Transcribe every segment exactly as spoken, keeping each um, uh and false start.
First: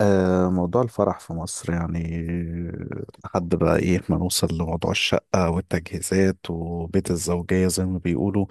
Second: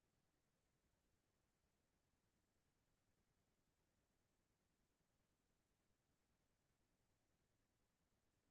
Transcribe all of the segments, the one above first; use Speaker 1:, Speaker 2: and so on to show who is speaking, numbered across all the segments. Speaker 1: آه، موضوع الفرح في مصر يعني لحد بقى ايه ما نوصل لموضوع الشقة والتجهيزات وبيت الزوجية زي ما بيقولوا.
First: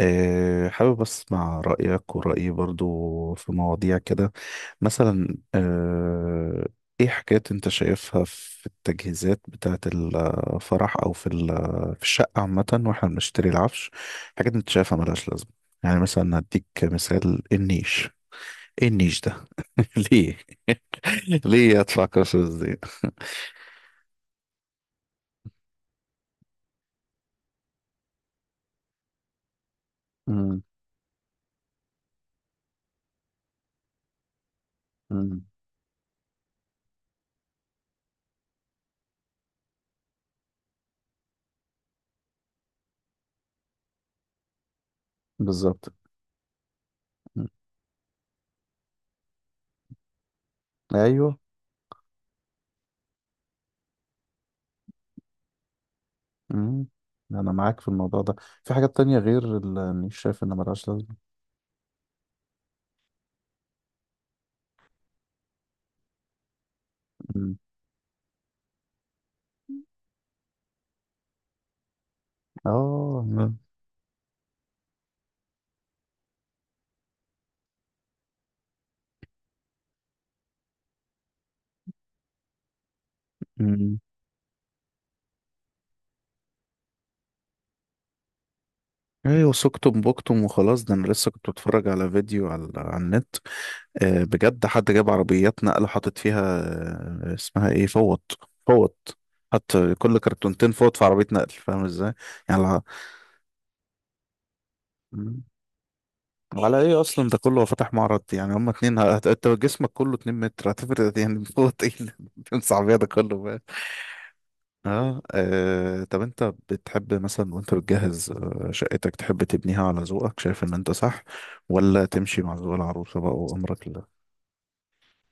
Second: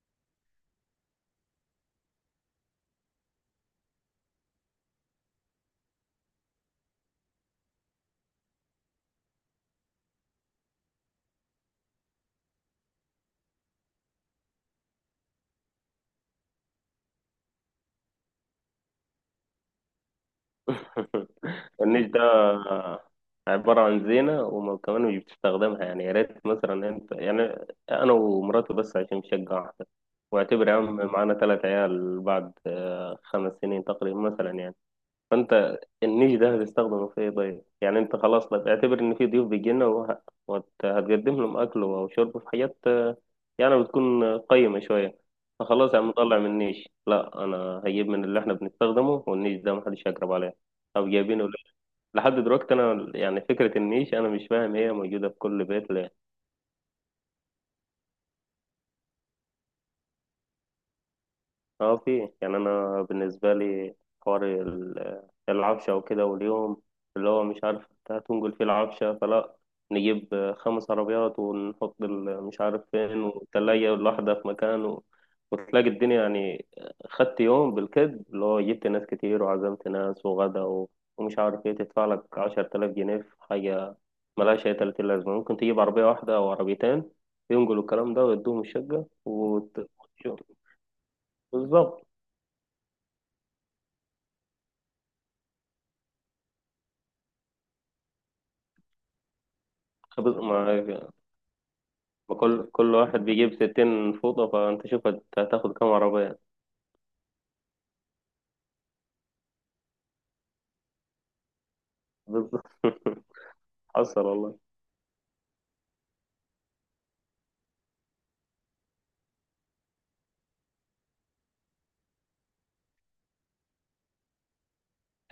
Speaker 1: آه، حابب اسمع رأيك ورأيي برضو في مواضيع كده. مثلا آه، ايه حاجات انت شايفها في التجهيزات بتاعة الفرح او في ال- في الشقة عامة واحنا بنشتري العفش. حاجات انت شايفها ملهاش لازمة، يعني مثلا هديك مثال النيش. ايه النيش ده؟ ليه؟ ليه ادفع
Speaker 2: النيش ده
Speaker 1: قصص دي؟
Speaker 2: عبارة عن زينة، وكمان مش بتستخدمها. يعني يا ريت مثلا انت يعني انا ومراتي بس، عشان شقة واحدة.
Speaker 1: مم.
Speaker 2: واعتبر يا عم معانا ثلاث عيال بعد آه، خمس سنين تقريبا مثلا يعني.
Speaker 1: مم.
Speaker 2: فانت النيش ده هتستخدمه في ايه؟ طيب يعني انت خلاص، لا اعتبر ان في ضيوف بيجينا وه- وهتقدم لهم اكل وشرب في حاجات آه، يعني بتكون قيمة شوية.
Speaker 1: بالظبط.
Speaker 2: فخلاص يا عم طلع من النيش، لا
Speaker 1: مم.
Speaker 2: انا هجيب من اللي احنا بنستخدمه، والنيش ده محدش هيقرب عليه او
Speaker 1: ايوه.
Speaker 2: جايبينه لحد دلوقتي. انا يعني فكره النيش انا مش فاهم، هي موجوده في كل بيت.
Speaker 1: مم. انا معاك في الموضوع ده. في حاجات تانية غير اللي شايف ان ملهاش لازمة؟
Speaker 2: اه في، يعني انا بالنسبه لي حوار ال- العفشه وكده، واليوم اللي هو
Speaker 1: مم.
Speaker 2: مش عارف انت هتنقل فيه العفشه فلا. نجيب خمس عربيات ونحط ال- مش عارف فين،
Speaker 1: اه. مم.
Speaker 2: والتلاجة الواحدة في مكان و... وتلاقي الدنيا يعني خدت يوم بالكد، اللي هو جبت ناس كتير وعزمت ناس وغدا و... ومش عارف ايه، تدفع لك عشرة آلاف جنيه في حاجة
Speaker 1: مم.
Speaker 2: ملهاش أي تلاتين لازمة. ممكن تجيب عربية واحدة أو عربيتين ينقلوا الكلام ده ويدوهم الشقة
Speaker 1: ايوه،
Speaker 2: وت...
Speaker 1: سكتم بوكتم وخلاص. ده انا لسه كنت بتفرج
Speaker 2: بالظبط.
Speaker 1: على فيديو على, على النت. آه بجد حد جاب عربيات نقل وحاطط فيها. آه اسمها ايه؟ فوط. فوط. حط كل
Speaker 2: خبز
Speaker 1: كرتونتين
Speaker 2: ما
Speaker 1: فوط في عربية نقل، فاهم ازاي؟
Speaker 2: ما
Speaker 1: يعني
Speaker 2: كل
Speaker 1: الع-
Speaker 2: كل واحد بيجيب ستين فوطة، فأنت شوف هت-
Speaker 1: مم.
Speaker 2: هتاخد كام عربية؟
Speaker 1: على ايه اصلا ده كله؟ هو فاتح معرض؟ يعني هما اتنين هت- انت جسمك كله اتنين متر، هتفرق يعني فوق ايه؟
Speaker 2: بالظبط
Speaker 1: صعبية ده كله بقى.
Speaker 2: حصل والله.
Speaker 1: اه. آه، طب انت بتحب مثلا وانت بتجهز آه، شقتك، تحب تبنيها على ذوقك شايف ان انت صح، ولا تمشي مع ذوق العروسة بقى وامرك لله؟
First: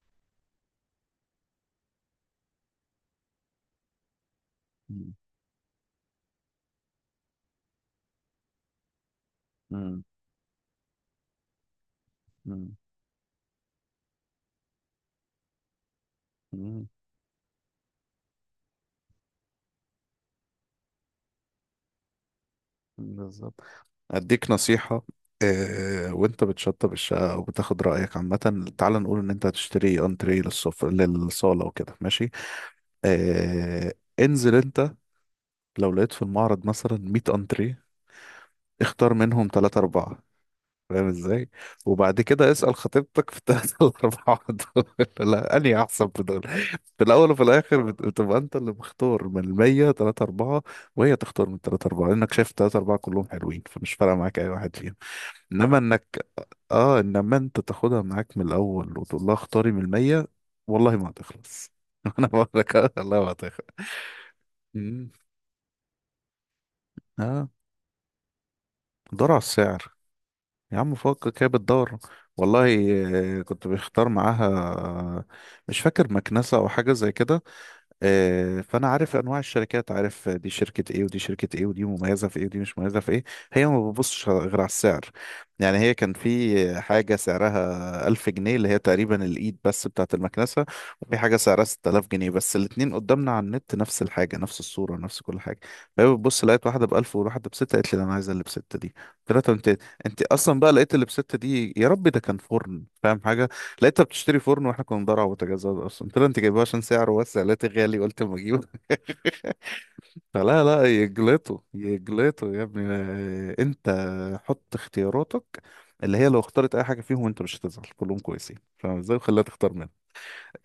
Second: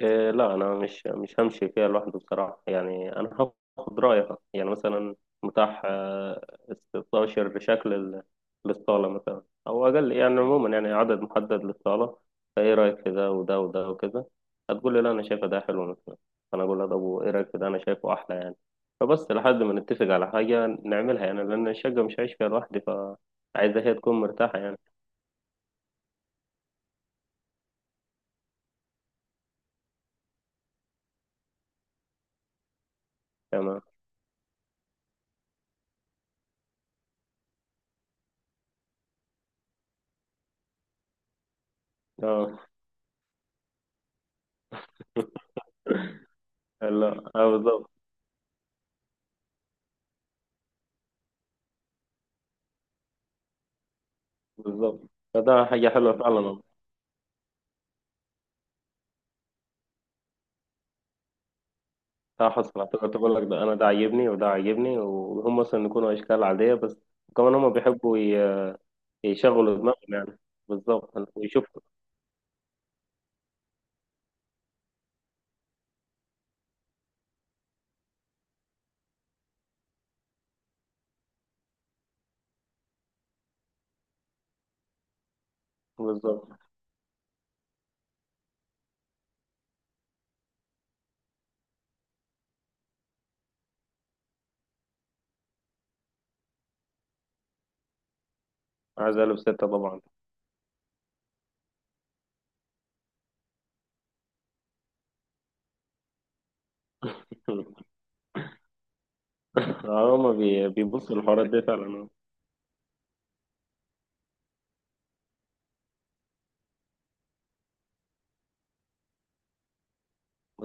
Speaker 2: إيه لا انا مش مش همشي فيها لوحده بصراحه. يعني انا هاخد رايها، يعني
Speaker 1: مم،
Speaker 2: مثلا متاح آه، ستاشر شكل ال- للصاله، مثلا او
Speaker 1: مم،
Speaker 2: اقل يعني، عموما يعني عدد محدد للصاله.
Speaker 1: مم،
Speaker 2: فايه رايك في ده وده وده وكذا؟ هتقول لي لا انا شايفه ده حلو مثلا، انا اقول
Speaker 1: مم،
Speaker 2: لها طب وايه رايك في ده؟ انا شايفه احلى يعني. فبس لحد ما نتفق على حاجه نعملها يعني، لان الشقه مش هعيش فيها لوحدي،
Speaker 1: بالظبط.
Speaker 2: فعايزه هي تكون
Speaker 1: اديك
Speaker 2: مرتاحه يعني.
Speaker 1: نصيحة. آه، وانت بتشطب الشقة وبتاخد رأيك عامة، تعال نقول ان انت هتشتري انتريه للصف للصالة وكده ماشي.
Speaker 2: تمام.
Speaker 1: آه انزل انت لو لقيت في المعرض مثلا مية انتريه، اختار منهم ثلاثة أربعة، فاهم ازاي؟ وبعد كده
Speaker 2: اه
Speaker 1: اسأل خطيبتك في الثلاثة الأربعة دول، لا أنهي أحسن في دول. في الأول
Speaker 2: لا،
Speaker 1: وفي
Speaker 2: اه
Speaker 1: الآخر
Speaker 2: بالظبط.
Speaker 1: بت- بتبقى أنت اللي مختار من المية تلاتة أربعة، وهي تختار من التلاتة أربعة، لأنك شايف التلاتة أربعة كلهم حلوين فمش فارقة معاك أي واحد فيهم.
Speaker 2: بالظبط، فده
Speaker 1: إنما
Speaker 2: حاجه حلوه
Speaker 1: إنك
Speaker 2: فعلا.
Speaker 1: آه إنما أنت تاخدها معاك من الأول وتقول لها اختاري من المية، والله ما هتخلص. أنا بقول
Speaker 2: اه
Speaker 1: لك
Speaker 2: حصل
Speaker 1: آه،
Speaker 2: اعتبرت،
Speaker 1: والله ما
Speaker 2: بقول لك
Speaker 1: هتخلص.
Speaker 2: ده انا ده عاجبني وده عاجبني،
Speaker 1: مم.
Speaker 2: وهم مثلا يكونوا اشكال عاديه بس
Speaker 1: آه.
Speaker 2: كمان هم بيحبوا ي-
Speaker 1: دور على
Speaker 2: يشغلوا
Speaker 1: السعر.
Speaker 2: دماغهم يعني.
Speaker 1: يا عم
Speaker 2: بالظبط
Speaker 1: فكك هي
Speaker 2: ويشوفوا.
Speaker 1: بتدور، والله. آه، كنت بختار معاها آه، مش فاكر مكنسة أو حاجة زي كده. آه، فانا عارف انواع الشركات، عارف دي شركه ايه ودي شركه ايه ودي مميزه في ايه ودي مش مميزه في ايه، هي ما بتبصش غير على السعر. يعني هي كان
Speaker 2: بالظبط،
Speaker 1: في حاجه سعرها ألف جنيه، اللي هي تقريبا الايد بس بتاعه المكنسه، وفي حاجه سعرها ستة آلاف جنيه بس، الاتنين قدامنا على النت نفس الحاجه نفس الصوره نفس كل حاجه. فهي بتبص، لقيت واحده ب ألف وواحده ب ستة، قالت لي لا، انا عايزه اللي ب ستة دي.
Speaker 2: عايز
Speaker 1: قلت
Speaker 2: اقلب
Speaker 1: لها طب
Speaker 2: سته
Speaker 1: انت،
Speaker 2: طبعا.
Speaker 1: انت اصلا بقى لقيت اللي ب ستة دي؟ يا رب. ده كان فرن فاهم حاجه، لقيتها بتشتري فرن واحنا كنا بندور على بوتاجازات اصلا. قلت لها انت جايبها عشان سعره بس؟ قالت لي غالي، قلت اما اجيبه.
Speaker 2: اه هم
Speaker 1: فلا
Speaker 2: بي-
Speaker 1: لا،
Speaker 2: بيبصوا للحوارات
Speaker 1: يجلطوا
Speaker 2: دي فعلا.
Speaker 1: يجلطوا يا ابني. آه، انت حط اختياراتك اللي هي لو اختارت اي حاجه فيهم انت مش هتزعل، كلهم كويسين فاهم ازاي؟ وخليها تختار منها.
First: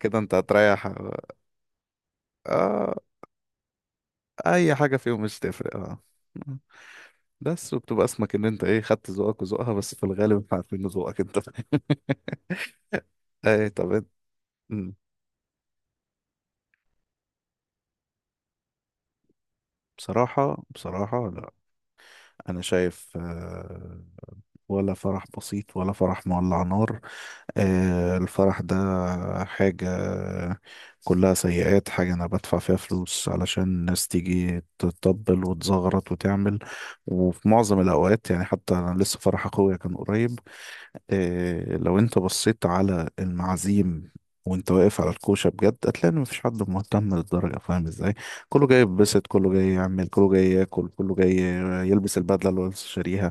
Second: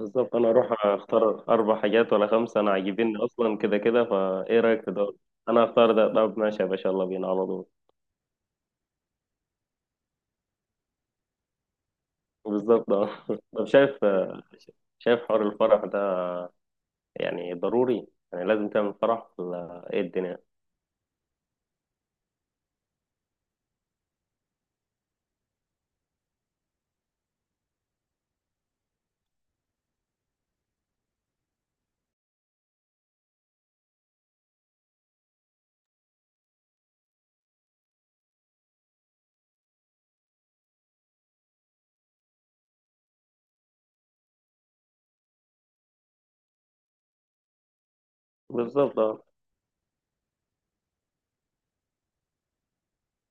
Speaker 1: كده انت
Speaker 2: انا
Speaker 1: هتريح.
Speaker 2: اروح اختار اربع حاجات ولا خمسه انا
Speaker 1: آه.
Speaker 2: عاجبيني اصلا كده كده، فايه
Speaker 1: اي
Speaker 2: رايك في
Speaker 1: حاجه
Speaker 2: ده؟
Speaker 1: فيهم مش
Speaker 2: انا
Speaker 1: تفرق.
Speaker 2: هختار
Speaker 1: اه.
Speaker 2: ده، طب ماشي يا باشا، يلا بينا على طول.
Speaker 1: بس وبتبقى اسمك ان انت ايه خدت ذوقك وذوقها، بس في الغالب احنا عارفين ذوقك انت.
Speaker 2: بالظبط اه طب
Speaker 1: ايه طب
Speaker 2: شايف
Speaker 1: انت- مم.
Speaker 2: شايف حوار الفرح ده، يعني ضروري؟ يعني لازم تعمل فرح ولا ايه الدنيا؟
Speaker 1: بصراحة بصراحة لا. أنا شايف آه، ولا فرح بسيط ولا فرح مولع نار. آه الفرح ده حاجة كلها سيئات، حاجة أنا بدفع فيها فلوس علشان الناس تيجي تطبل وتزغرط وتعمل. وفي معظم الأوقات يعني حتى أنا لسه فرح أخويا كان قريب. إيه، لو انت بصيت على المعازيم وانت واقف على الكوشة بجد هتلاقي ان مفيش حد مهتم للدرجة، فاهم ازاي؟ كله جاي
Speaker 2: بالظبط اه.
Speaker 1: يتبسط، كله جاي يعمل، كله جاي ياكل، كله جاي يلبس البدلة اللي هو لسه شاريها.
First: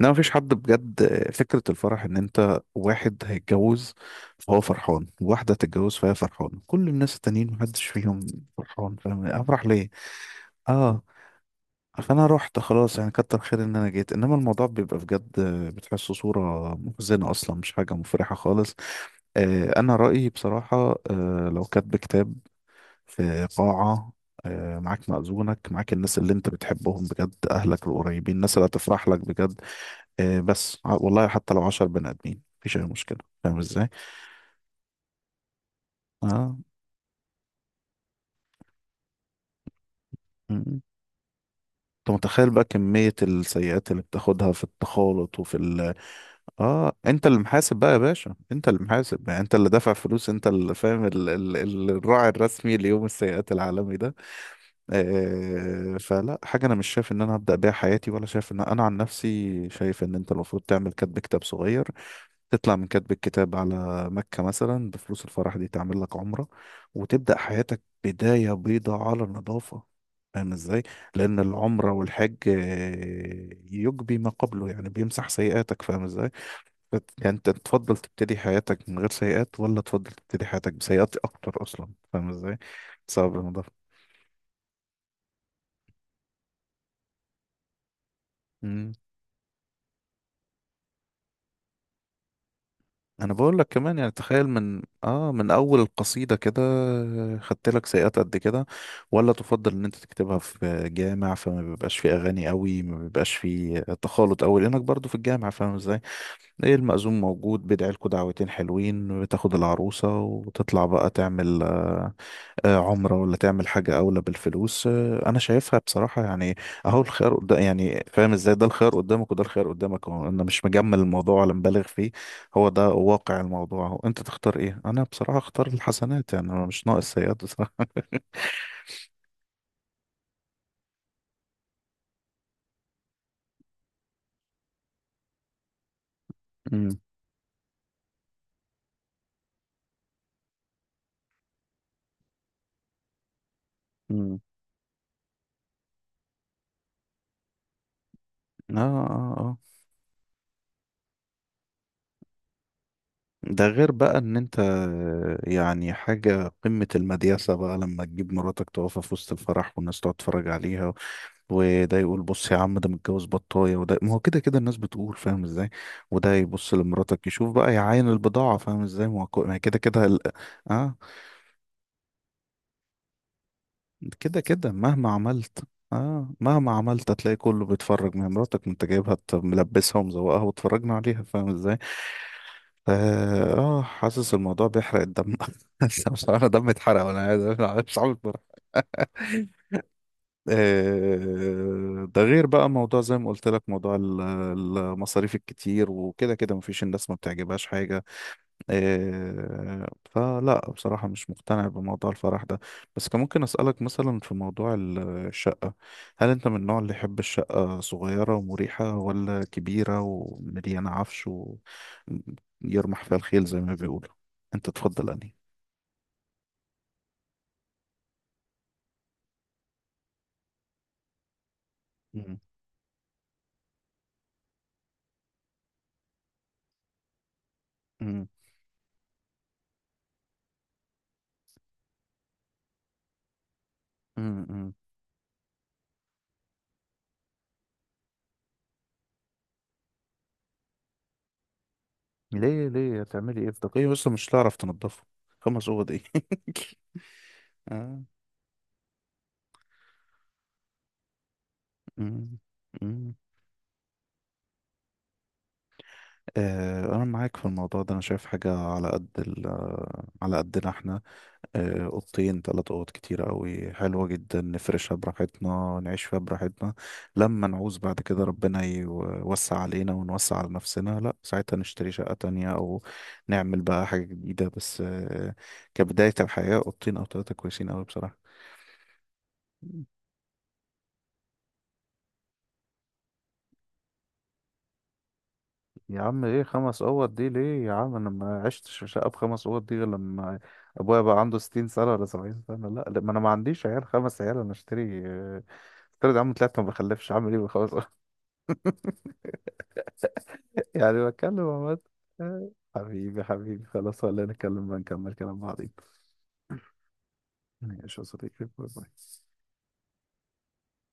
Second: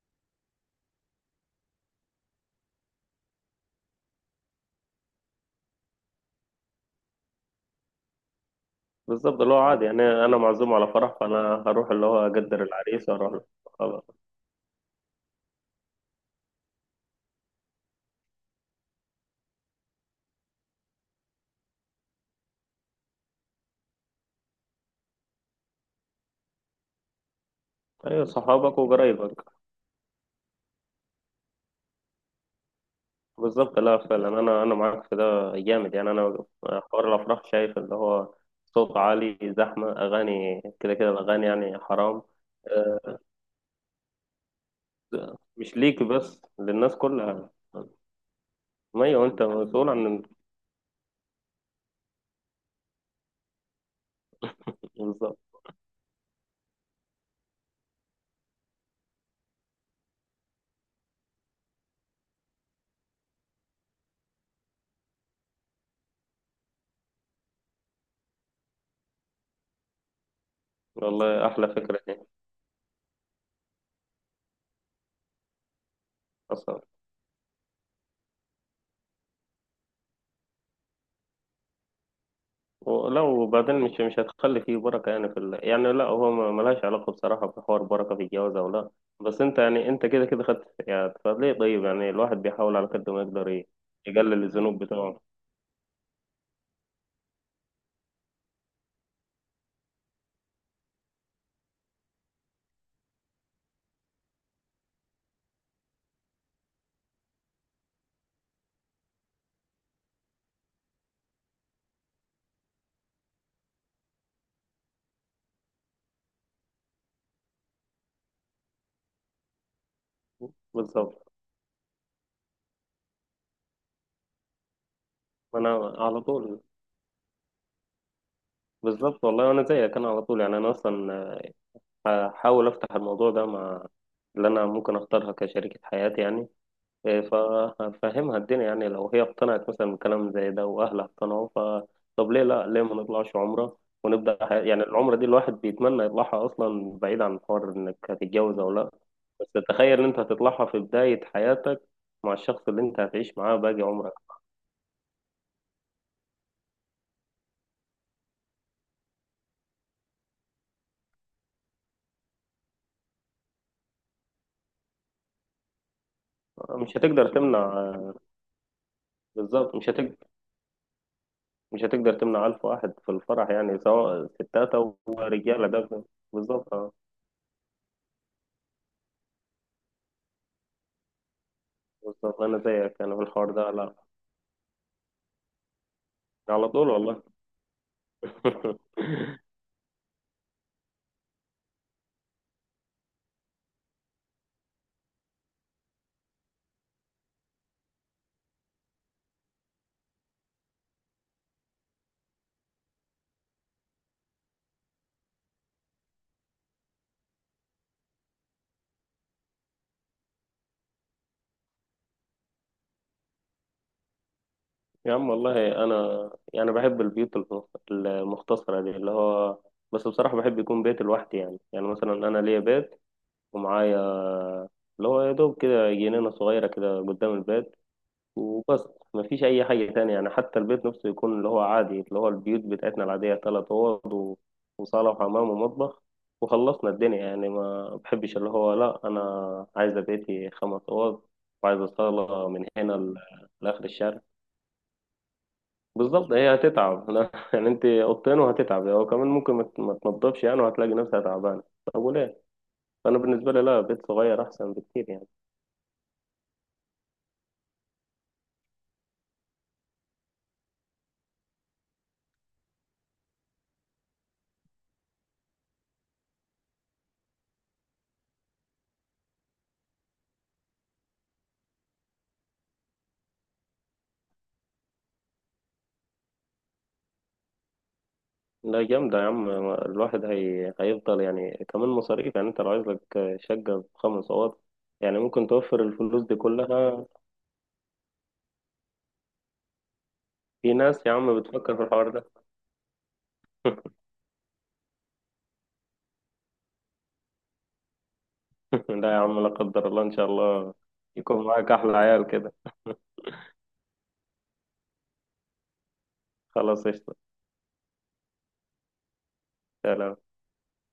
Speaker 1: انما مفيش حد بجد. آه، فكرة الفرح ان انت واحد هيتجوز فهو فرحان، واحدة هتتجوز فهي فرحانة، كل الناس التانيين محدش فيهم فرحان، فاهم
Speaker 2: بالظبط اللي هو
Speaker 1: افرح
Speaker 2: عادي
Speaker 1: ليه؟
Speaker 2: يعني، انا معزوم على
Speaker 1: اه.
Speaker 2: فرح فانا هروح اللي
Speaker 1: فانا
Speaker 2: هو
Speaker 1: رحت
Speaker 2: اقدر
Speaker 1: خلاص،
Speaker 2: العريس
Speaker 1: يعني
Speaker 2: واروح
Speaker 1: كتر
Speaker 2: له.
Speaker 1: خير ان انا
Speaker 2: خلاص.
Speaker 1: جيت، انما الموضوع بيبقى بجد بتحسه صورة محزنة اصلا، مش حاجة مفرحة خالص. آه، انا رأيي بصراحة، آه، لو كاتب كتاب في قاعة، آه، معاك مأذونك، معاك الناس اللي انت بتحبهم بجد، اهلك
Speaker 2: ايوه
Speaker 1: القريبين، الناس اللي
Speaker 2: صحابك
Speaker 1: هتفرح لك
Speaker 2: وقرايبك.
Speaker 1: بجد. آه، بس ع- والله حتى لو عشر بني ادمين مفيش اي مشكلة، فاهم
Speaker 2: بالظبط،
Speaker 1: ازاي؟
Speaker 2: لا فعلا انا، انا معاك في ده. جامد يعني انا
Speaker 1: اه.
Speaker 2: حوار الافراح، شايف اللي هو صوت عالي، زحمه،
Speaker 1: م-
Speaker 2: اغاني
Speaker 1: م.
Speaker 2: كده كده، الاغاني يعني
Speaker 1: انت
Speaker 2: حرام.
Speaker 1: متخيل بقى كمية
Speaker 2: آه،
Speaker 1: السيئات اللي بتاخدها في التخالط
Speaker 2: مش
Speaker 1: وفي؟
Speaker 2: ليك بس،
Speaker 1: اه.
Speaker 2: للناس
Speaker 1: انت اللي
Speaker 2: كلها.
Speaker 1: محاسب بقى يا باشا، انت اللي
Speaker 2: ما هو
Speaker 1: محاسب يعني،
Speaker 2: انت
Speaker 1: انت اللي
Speaker 2: مسؤول
Speaker 1: دافع
Speaker 2: عن.
Speaker 1: فلوس، انت اللي فاهم ال... ال... ال- الراعي الرسمي ليوم السيئات العالمي ده.
Speaker 2: بالظبط
Speaker 1: آه فلا حاجه. انا مش شايف ان انا هبدا بيها حياتي، ولا شايف ان انا، عن نفسي شايف ان انت المفروض تعمل كاتب كتاب صغير، تطلع من كاتب الكتاب على مكه مثلا بفلوس الفرح دي تعمل لك عمره، وتبدا حياتك بدايه بيضاء على النظافه، فاهم ازاي؟ لأن
Speaker 2: والله، احلى
Speaker 1: العمرة
Speaker 2: فكره دي.
Speaker 1: والحج آه، يجبي ما قبله، يعني بيمسح سيئاتك، فاهم ازاي؟
Speaker 2: أصلاً.
Speaker 1: بت- يعني انت تفضل تبتدي حياتك من غير سيئات، ولا تفضل تبتدي حياتك بسيئات اكتر اصلا، فاهم ازاي؟
Speaker 2: لا
Speaker 1: صعب الموضوع.
Speaker 2: وبعدين مش مش هتخلي فيه بركة. يعني في ال... يعني لا، هو ما- ملهاش علاقة بصراحة بحوار بركة في الجواز أو لا.
Speaker 1: مم.
Speaker 2: بس أنت يعني أنت كده كده خدت يعني، فليه طيب؟ يعني الواحد بيحاول على قد ما
Speaker 1: انا
Speaker 2: يقدر
Speaker 1: بقول لك
Speaker 2: ي-
Speaker 1: كمان، يعني
Speaker 2: يقلل
Speaker 1: تخيل
Speaker 2: الذنوب
Speaker 1: من
Speaker 2: بتاعه.
Speaker 1: اه من اول القصيدة كده خدت لك سيئات قد كده، ولا تفضل ان انت تكتبها في جامع فما بيبقاش فيه اغاني قوي، ما بيبقاش فيه تخالط قوي لانك برضو في الجامع، فاهم ازاي؟ ايه، المأذون موجود بيدعي لكوا دعوتين حلوين، بتاخد العروسة وتطلع بقى تعمل آه، عمرة، ولا تعمل حاجة أولى بالفلوس. آه، أنا شايفها بصراحة يعني. أهو الخيار قدام يعني، فاهم إزاي؟ ده الخيار قدامك وده الخيار قدامك، هو أنا مش مجمل
Speaker 2: بالظبط.
Speaker 1: الموضوع ولا مبالغ فيه، هو ده واقع الموضوع. هو أنت تختار إيه؟ أنا بصراحة أختار
Speaker 2: أنا على
Speaker 1: الحسنات، يعني
Speaker 2: طول.
Speaker 1: أنا مش ناقص سيئات بصراحة.
Speaker 2: بالظبط والله، أنا زيك. أنا على طول يعني، أنا أصلا هحاول أفتح الموضوع ده مع اللي أنا ممكن أختارها كشريكة حياتي يعني.
Speaker 1: امم.
Speaker 2: فهفهمها الدنيا يعني، لو هي اقتنعت مثلا بكلام زي ده واهلها اقتنعوا، ف طب ليه لا، ليه ما نطلعش عمره
Speaker 1: امم.
Speaker 2: ونبدا ح... يعني العمره دي الواحد بيتمنى يطلعها اصلا، بعيد عن حوار انك هتتجوز او
Speaker 1: آه.
Speaker 2: لا.
Speaker 1: آه.
Speaker 2: بس
Speaker 1: آه.
Speaker 2: تخيل ان انت هتطلعها في بدايه حياتك مع الشخص اللي انت هتعيش معاه
Speaker 1: ده
Speaker 2: باقي
Speaker 1: غير
Speaker 2: عمرك.
Speaker 1: بقى ان انت، يعني حاجة قمة المدياسة بقى لما تجيب مراتك تقفها في وسط الفرح والناس تقعد تتفرج عليها، وده يقول بص يا عم ده متجوز بطاية، وده ما هو كده كده الناس بتقول، فاهم ازاي؟ وده يبص
Speaker 2: مش
Speaker 1: لمراتك
Speaker 2: هتقدر
Speaker 1: يشوف بقى
Speaker 2: تمنع.
Speaker 1: يعاين البضاعة، فاهم ازاي؟ ما هو كو- ما هي
Speaker 2: بالظبط
Speaker 1: كده
Speaker 2: مش
Speaker 1: كده
Speaker 2: هتقدر.
Speaker 1: ال- اه.
Speaker 2: مش هتقدر تمنع ألف واحد في الفرح، يعني سواء
Speaker 1: كده كده
Speaker 2: ستات أو
Speaker 1: مهما عملت.
Speaker 2: رجالة ده.
Speaker 1: اه، مهما
Speaker 2: بالظبط اه.
Speaker 1: عملت هتلاقي كله بيتفرج، ما هي مراتك ما انت جايبها ت- ملبسها ومزوقها وتفرجنا عليها، فاهم ازاي؟
Speaker 2: بالظبط أنا زيك، أنا في الحوار
Speaker 1: اه.
Speaker 2: ده
Speaker 1: آه،
Speaker 2: لا.
Speaker 1: حاسس الموضوع بيحرق الدم. بس مش عارف دم
Speaker 2: على طول
Speaker 1: اتحرق، ولا
Speaker 2: والله
Speaker 1: عايز مش عارف اتفرج. آه، ده غير بقى موضوع زي ما قلت لك، موضوع ال- المصاريف الكتير، وكده كده مفيش الناس ما بتعجبهاش حاجة. إيه فلا بصراحة مش مقتنع بموضوع الفرح ده. بس كان ممكن أسألك مثلا في موضوع ال- الشقة، هل أنت من النوع اللي يحب الشقة صغيرة ومريحة ولا كبيرة ومليانة عفش ويرمح فيها الخيل زي ما بيقولوا؟ أنت تفضل
Speaker 2: يا عم
Speaker 1: أنهي؟
Speaker 2: والله انا يعني بحب البيوت المخ- المختصره دي، اللي هو بس بصراحه بحب يكون بيت لوحدي يعني. يعني مثلا
Speaker 1: مم.
Speaker 2: انا ليا بيت ومعايا اللي هو يا دوب كده جنينه صغيره كده قدام البيت
Speaker 1: مم.
Speaker 2: وبس. ما فيش اي حاجه تانية يعني. حتى البيت نفسه يكون اللي هو عادي، اللي هو البيوت بتاعتنا العاديه: ثلاث اوض
Speaker 1: مم. مم.
Speaker 2: وصاله وحمام ومطبخ، وخلصنا الدنيا يعني. ما بحبش اللي هو لا انا عايزه بيتي خمس اوض، وعايزه صاله من
Speaker 1: ليه؟
Speaker 2: هنا
Speaker 1: ليه
Speaker 2: ل-
Speaker 1: هتعملي إيه في
Speaker 2: لاخر
Speaker 1: دقيقة؟ بس
Speaker 2: الشارع.
Speaker 1: مش هتعرف تنضفه. خمس أوض إيه؟
Speaker 2: بالظبط هي هتتعب لا يعني انت
Speaker 1: آه.
Speaker 2: اوضتين وهتتعب، هو كمان ممكن ما ت- ما تنضفش يعني، وهتلاقي نفسها تعبانه. طب
Speaker 1: مم.
Speaker 2: وليه؟
Speaker 1: مم.
Speaker 2: انا بالنسبه لي لا، بيت صغير احسن بكتير يعني.
Speaker 1: آه، أنا معاك في الموضوع ده، أنا شايف حاجة على قد ال على قدنا إحنا. آه، أوضتين تلات أوض كتيرة أوي، حلوة جدا، نفرشها براحتنا، نعيش فيها براحتنا. لما نعوز بعد كده ربنا يوسع علينا ونوسع على نفسنا، لأ ساعتها نشتري شقة تانية أو نعمل بقى حاجة جديدة. بس آه، كبداية الحياة أوضتين أو تلاتة كويسين أوي بصراحة.
Speaker 2: لا جامده يا عم. الواحد هي... هيفضل يعني كمان مصاريف، يعني انت لو عايز لك شقه بخمس اوض يعني، ممكن توفر
Speaker 1: يا
Speaker 2: الفلوس
Speaker 1: عم
Speaker 2: دي
Speaker 1: ايه خمس
Speaker 2: كلها.
Speaker 1: اوض دي ليه؟ يا عم انا ما عشتش في شقه بخمس اوض دي غير لما
Speaker 2: في
Speaker 1: ابويا
Speaker 2: ناس يا
Speaker 1: بقى عنده
Speaker 2: عم
Speaker 1: ستين
Speaker 2: بتفكر في
Speaker 1: سنه ولا
Speaker 2: الحوار ده
Speaker 1: سبعين سنه. لا لا، ما انا ما عنديش عيال خمس عيال انا اشتري. آه، افترض يا عم طلعت ما بخلفش، عامل ايه بخمس اوض؟
Speaker 2: لا يا عم، لا قدر الله، ان شاء الله
Speaker 1: يعني بتكلم
Speaker 2: يكون معاك
Speaker 1: عمال.
Speaker 2: احلى عيال
Speaker 1: آه،
Speaker 2: كده
Speaker 1: حبيبي حبيبي خلاص، ولا نتكلم بقى نكمل كلام بعضين.
Speaker 2: خلاص قشطه.
Speaker 1: ماشي يا صديقي، باي باي.
Speaker 2: سلام.